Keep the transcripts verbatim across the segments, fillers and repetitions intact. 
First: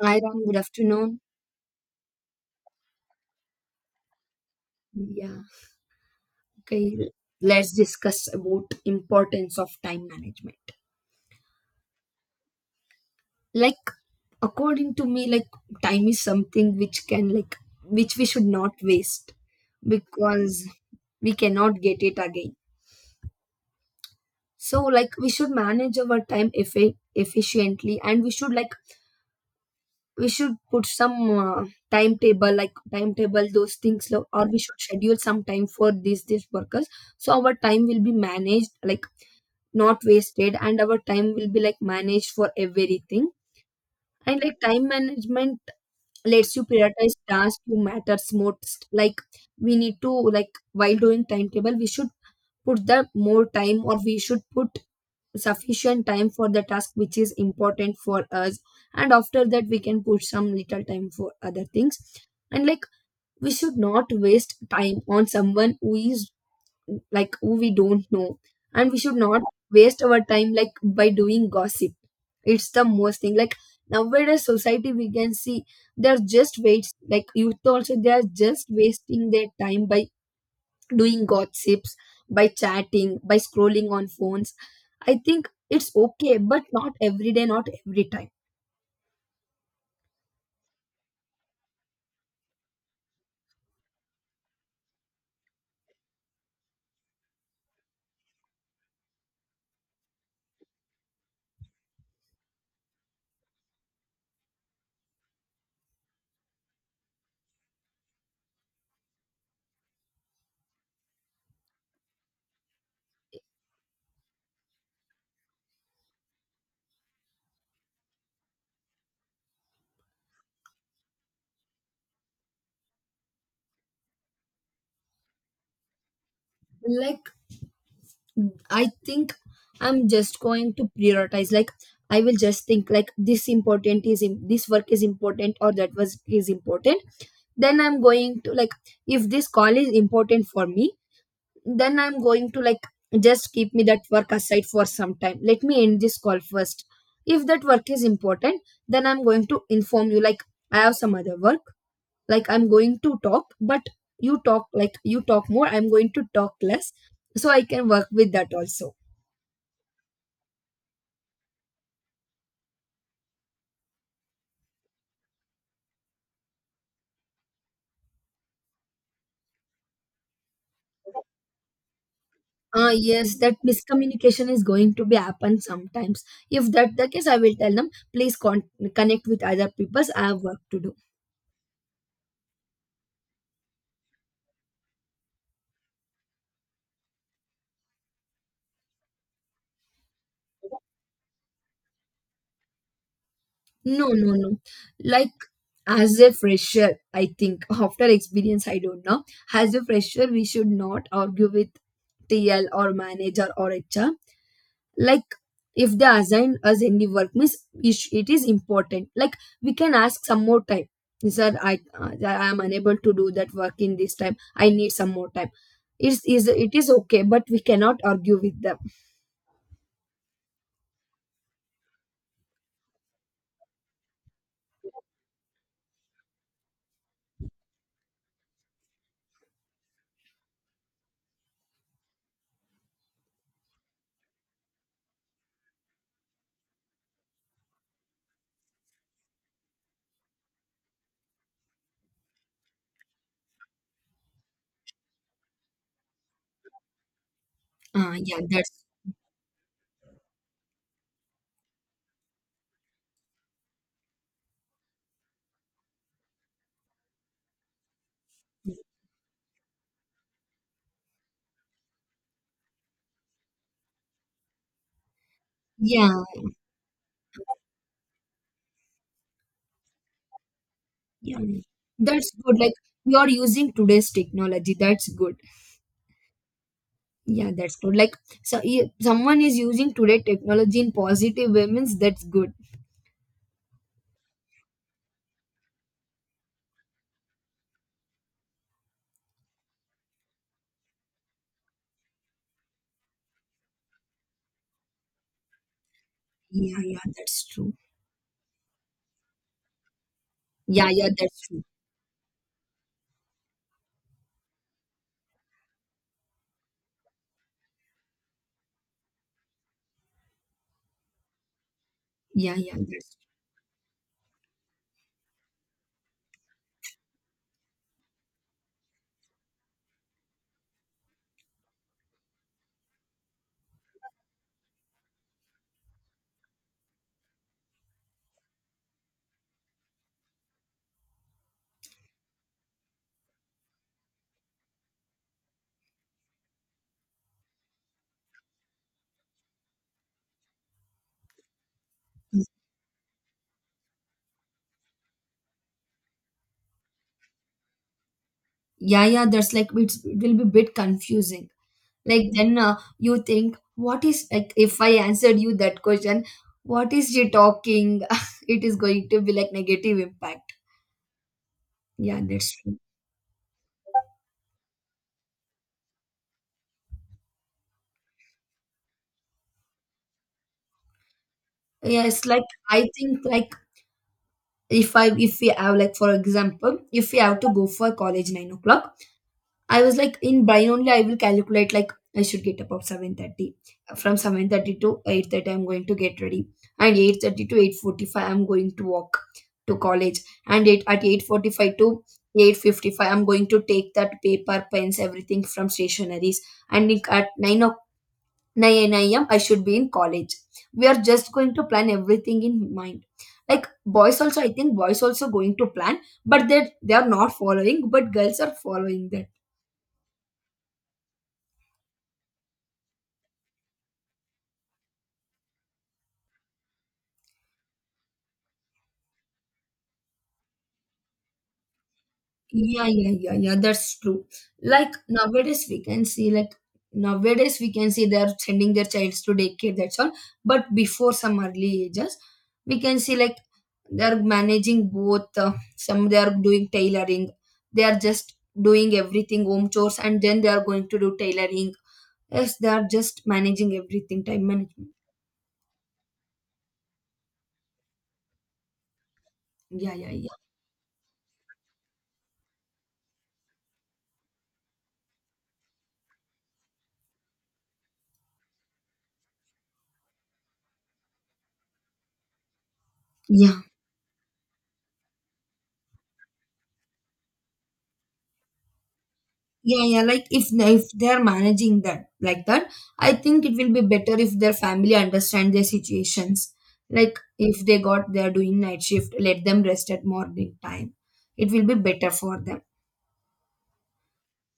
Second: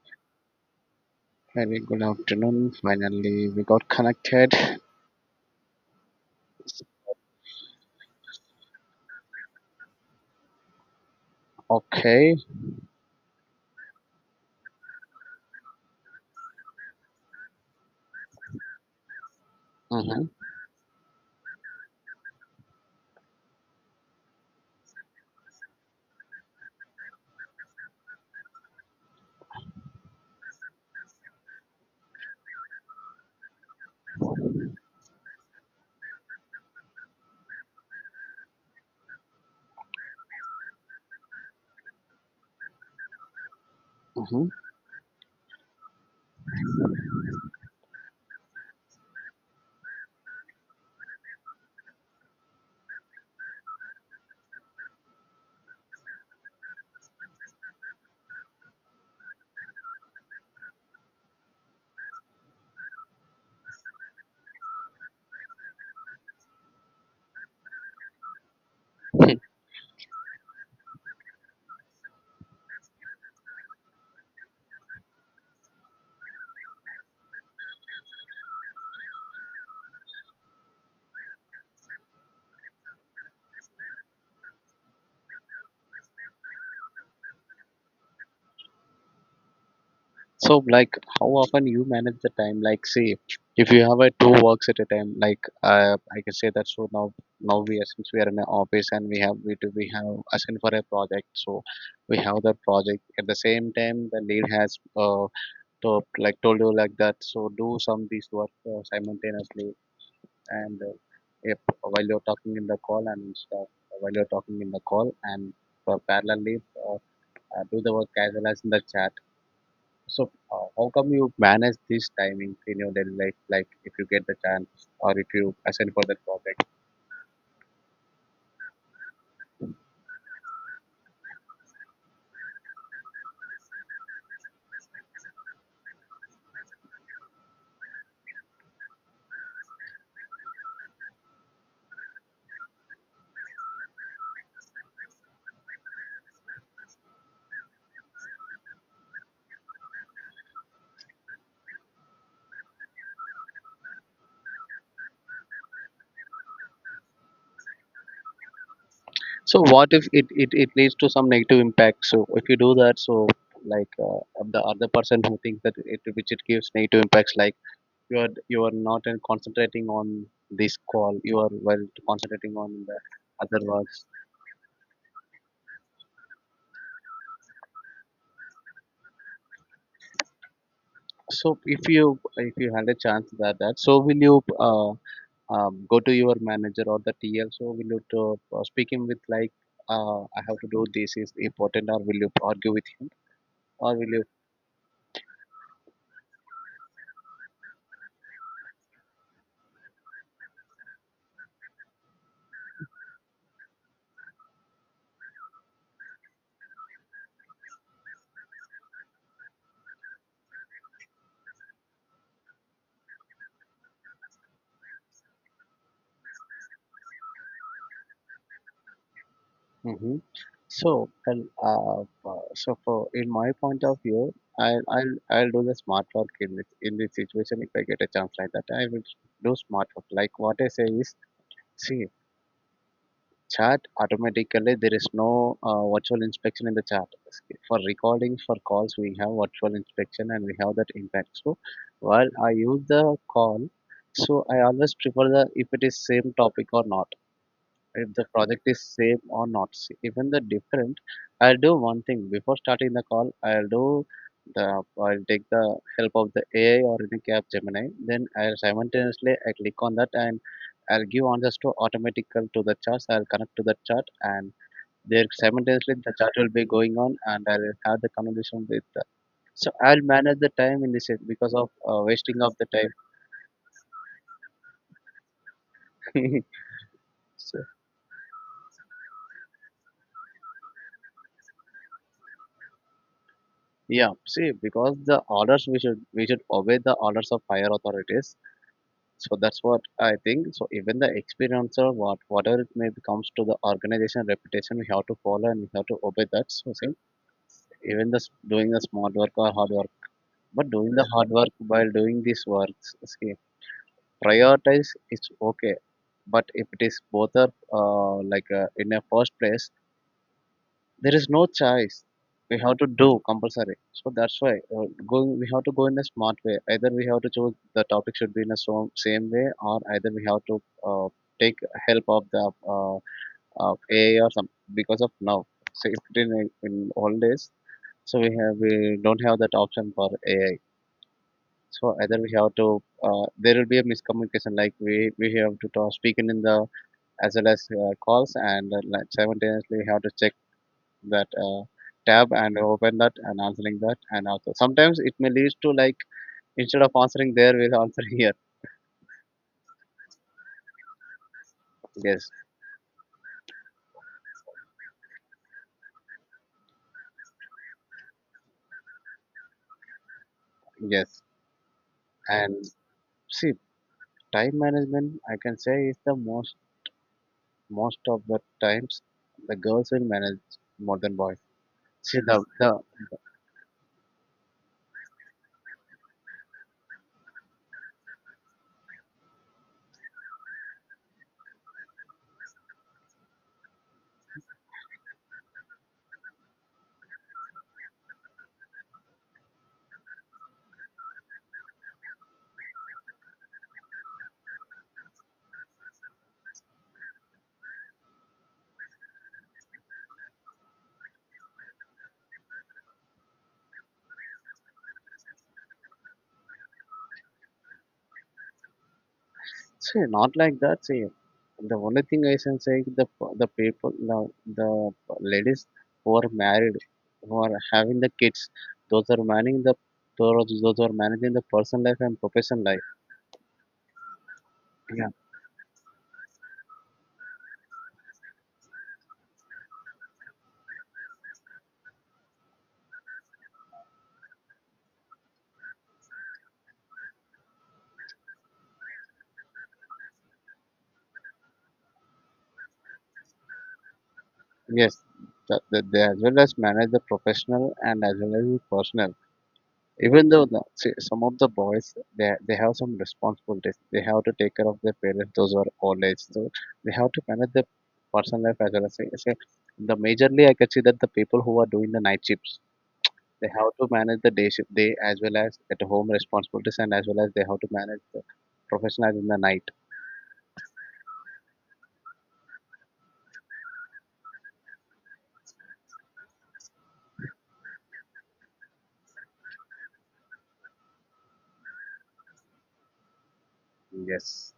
Hi Ram, good afternoon. Very good afternoon. Finally, we got connected. Yeah, okay. Let's discuss about importance of time management. Okay. Like According to me, like time is something which can like which we should not waste Mm-hmm. because we cannot get it again. So like we should manage our time effi- efficiently and we should like we should put some uh, timetable like timetable those things lo- or we should schedule some time for these these workers, so our time will be managed, like not wasted, and our time will be like managed for everything. And Mm-hmm. like time management lets you prioritize tasks who matters most. Like we need to like while doing timetable we should put the more time or we should put sufficient time for the task which is important for us, and after that we can put some little time for other things. And like we should not waste time on someone who is like who we don't know, and we should not waste our time like by doing gossip. It's the most thing like nowadays society we can see they're just waste, like youth also, they're just wasting their time by doing gossips, by chatting, by scrolling on phones. I think it's okay, but not every day, not every time. So, like, how often you manage the time? Like, see, if you have a two works at a time, like, uh, I can say that. So now, now we are since we are in an office and we have we do we have assigned for a project. So we have that project at the same time. The lead has uh to, like told you like that. So do some these work uh, simultaneously. And uh, Yep, while you're talking in the call and stuff, while you're talking in the call and uh, parallelly uh, uh, do the work as well as in the chat. So uh, how come you manage this timing in your daily life? Like if you get the chance or if you assign for that project. like I think I'm just going to prioritize. Like I will just think like this important is im- this work is important or that was is important. Then I'm going to like if this call is important for me, then I'm going to like just keep me that work aside for some time. Let me end this call first. If that work is important, then I'm going to inform you like I have some other work. Like I'm going to talk, but you talk like you talk more. I'm going to talk less, so I can work with that also. So what if it, it, it leads to some negative impact? So if you do that, so like uh, the other person who thinks that it which it gives negative impacts like you are you are not uh, concentrating on this call, you are well concentrating on Ah the yes, that other work. miscommunication is going to be happen sometimes. If that the case, I will tell them, please con- connect with other people. I have work to do. So if you if you had a chance that that, so will you uh, um, go to your manager or the T L? So will you to, uh, speak him with like uh, I have to do this is important, or will you argue with him, or No, will you? no, no. Like as a fresher, I think after experience, I don't know. As a fresher, we should not argue with T L or manager or H R. Like if they assign us any work means, ish- it is important. Like we can ask some more time. Sir, i uh, i am unable to do that work in this time, I need some more time. It's is it is okay, but we cannot argue with them. Hmm. So and uh, uh, so for in my point of view, I'll I'll I'll do the smart work in this in this situation if I get a chance like that. I will do smart work. Like what I say is, see, chat automatically there is no uh, virtual inspection in the chat. For recording for calls we have virtual inspection and we have that impact. So while I use the call, so I always prefer the if it is same topic or not, if Ah, the yeah, project is that's same or not, s- even the different. I'll do one thing before starting the call. I'll do the, I'll take the help of the AI or any cap Gemini. Then I'll simultaneously I click on that and I'll give answers to automatical to the charts. I'll connect to the chart and there simultaneously the yeah, chart will be going on and I'll have the conversation with the, so I'll manage the time in this way yeah, because of uh, that's wasting of good. the Like you are using today's technology, that's good. time. Yeah, that's good. Like so i- someone is using today technology in positive way means that's good. Yeah, see, because the orders we should we should obey the orders of higher authorities. So that's what I think. So even the experience or what whatever it may be comes to the organization reputation, we have to follow and we have to obey that. So Yeah, see, yeah, that's true. even the s- doing the smart work or hard work, but Yeah, doing the yeah, hard that's work true. while doing these works, see, prioritize is okay. But if it is both are uh, like uh, in a first place, there is no choice, Yeah, we yeah, have to do that's compulsory. So that's why uh, going we have to go in a smart way, either we have to choose the topic should be in a so, same way, or either we have to uh, take help of the uh, uh, AI or some, because of now, so if it in, in old days, so we have we don't have that option for AI. So either we have to uh, there will be a miscommunication, like we we have to talk, speak in the, as well as uh, calls and uh, like simultaneously we have to check that uh, tab and open that and answering that, and also sometimes it may lead to like instead of answering there we'll answer here. yeah, yeah, that's like it's, it will be a bit confusing. Like Yes, then uh, you think what is like if I answered you that question what is she talking it is going to be like negative impact. yes. Yeah, that's And true. see, time management I can say is the most, most of the times the girls will manage more than boys. Yeah, See it's the, like the I think like if I if we have like for example if we have to go for college nine o'clock, I was like in brain only I will calculate like I should get up at seven thirty. From seven thirty to eight thirty I'm going to get ready, and eight thirty to eight forty-five I'm going to walk to college, and it, at eight forty-five to eight fifty-five I'm going to take that paper pens everything from stationaries, and in- at nine o- nine a m. I should be in college. We are just going to plan everything in mind. Like boys also, I think boys also going to plan, but they they are not following, but girls are following that. see not like that See, the only thing I can say is the the people the, the ladies who are married, who are having the kids, those are managing the, those those are managing the personal life and professional Yeah, life. yeah, yeah, yeah. That's true. Like Yeah. nowadays, we can see like nowadays we can see they are sending their childs to daycare. That's all. But before some early ages, we can see like they are managing both. Uh, some they are doing tailoring. They are just doing everything home chores, and then they are going to do tailoring. Yes, they are just managing everything. Time management. Yes. The, the, the, as well as manage the professional and as well as the personal. Yeah, yeah, Even though the, see, some of the boys they they have some responsibilities, they have to take care of their parents. Those who are old age, so they have to manage their personal life as well as say, say the majorly. I can see that the people who are doing the night shifts, they yeah. have to manage the day shift, day as well as at home responsibilities, and as well as they have to manage the professional in the night. Yeah, yeah. Like if if they're managing that like that, I think it will be better if their family understand their situations. Like if they got they're doing night shift, let them rest at morning time. It will be better for them. Yes,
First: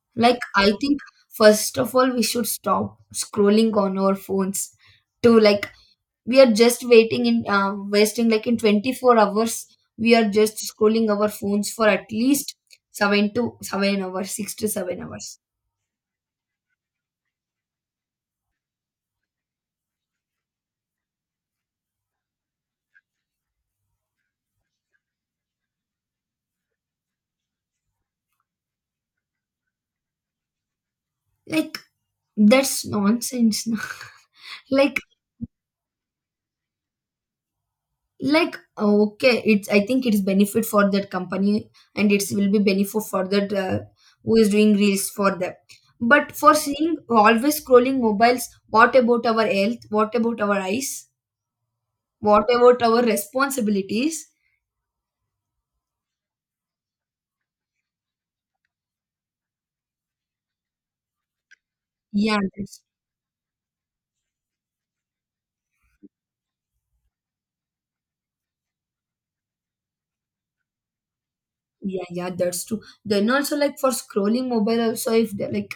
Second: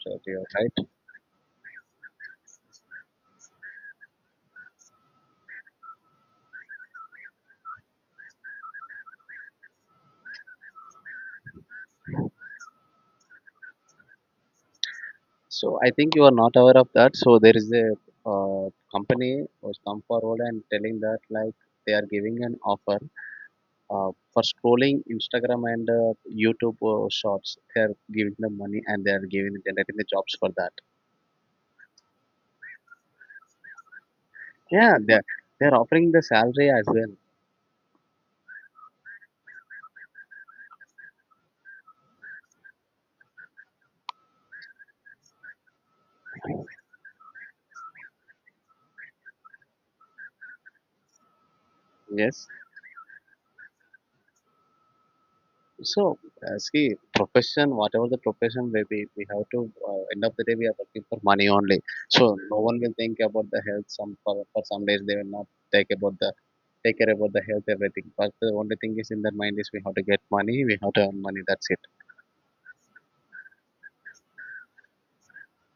so Like you're I right. think first of all we should stop scrolling on our phones to like we are just waiting in uh, wasting like in twenty-four hours, we are just scrolling our phones for at least seven to seven hours, six to seven hours. So I think you are not aware of that. So there is a uh, company was come forward and telling that like they are giving an offer uh, for scrolling Instagram and uh, YouTube uh, Shorts. They are giving them money and they are giving generating the jobs for that. like That's nonsense. Yeah, like they they are offering the salary as well. like uh, okay, it's I think it's benefit for that company and it will be benefit for that uh, who is doing reels for them. But for seeing always scrolling mobiles, what about our health? What about our eyes? Yes. What about our responsibilities? So, uh, see, profession, whatever the profession may be, we have to, uh, end of the day, we are working for money only. So, Yeah, no one that's, will think about the health. Some for, for some days, they will not take about the take care about the health, everything. But the only thing is in their mind is we have to get money, we have to earn money. That's it. yeah, yeah, that's true. Then also like for scrolling mobile also if they like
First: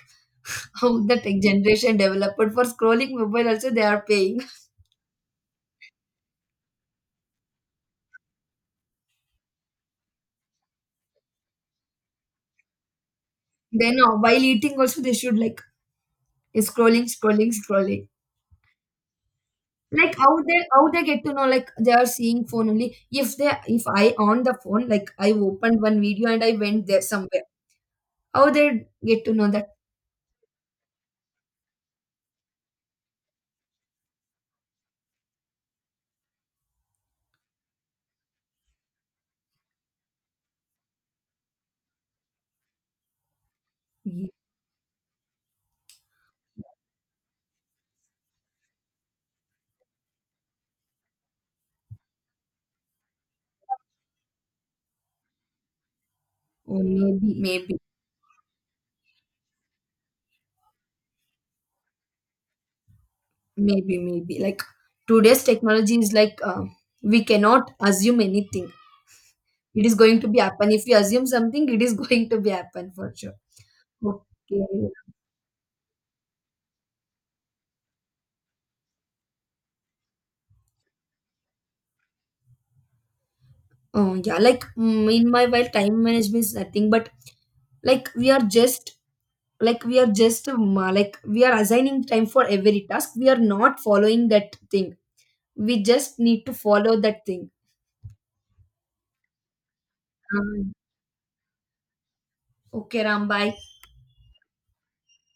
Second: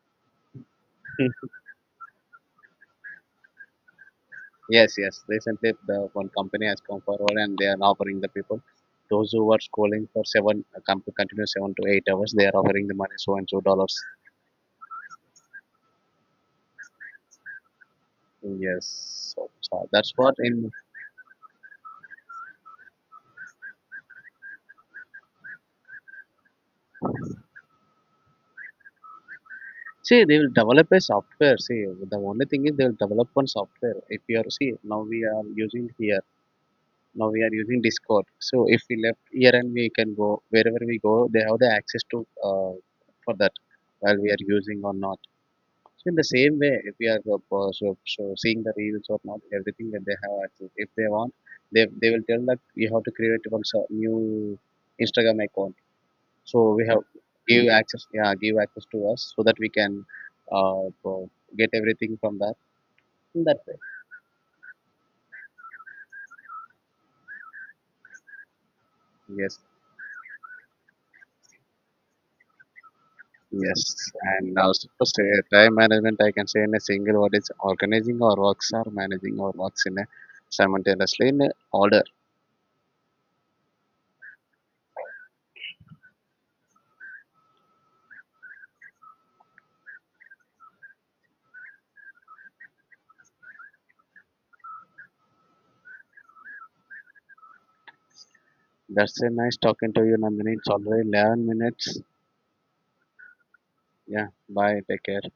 how the tech generation developed for scrolling mobile also they are paying. Yes, yes. Recently, the one company has come forward and they are offering the people those who were schooling for seven uh, com- continue seven to eight hours. They are offering the money so and so dollars. Then uh, while eating also they should like scrolling, scrolling, scrolling. Yes. So, so that's Like how what they in, how they get to know like they are seeing phone only. If they if I on the phone, like I opened one video and I went there somewhere. How they get to know that? see, they will develop a software. See, the only thing is they will develop one software. If you are, see now we are using here, now we are using Discord. So if we left here and we can go wherever we go, they have the access to uh, for that while Mm, we are using or not. So in the same way, if we are uh, po- so, so seeing the reels or not, everything that they have access. If they want, they they will tell that you have to create one so- new Instagram account, so oh, we have maybe, give maybe, access, yeah, give access to us so that we can uh, pro- get everything from that. maybe, maybe. Like today's technology is like uh, we cannot assume anything. Yes, It is going to be happen. If we assume something, it is going to be happen for sure. yes. And Okay. also first, uh, time management I can say in a single word it's organizing our works or managing our works in a simultaneously in a order. Oh yeah, like mm, in my while time management is nothing but like we are just like we are just um, uh, like we are assigning time for every task we are not following that thing, we just need to follow that thing. That's a nice talking to you Nandini, it's Um, already eleven minutes. okay Ram, bye. Yeah, bye, take care.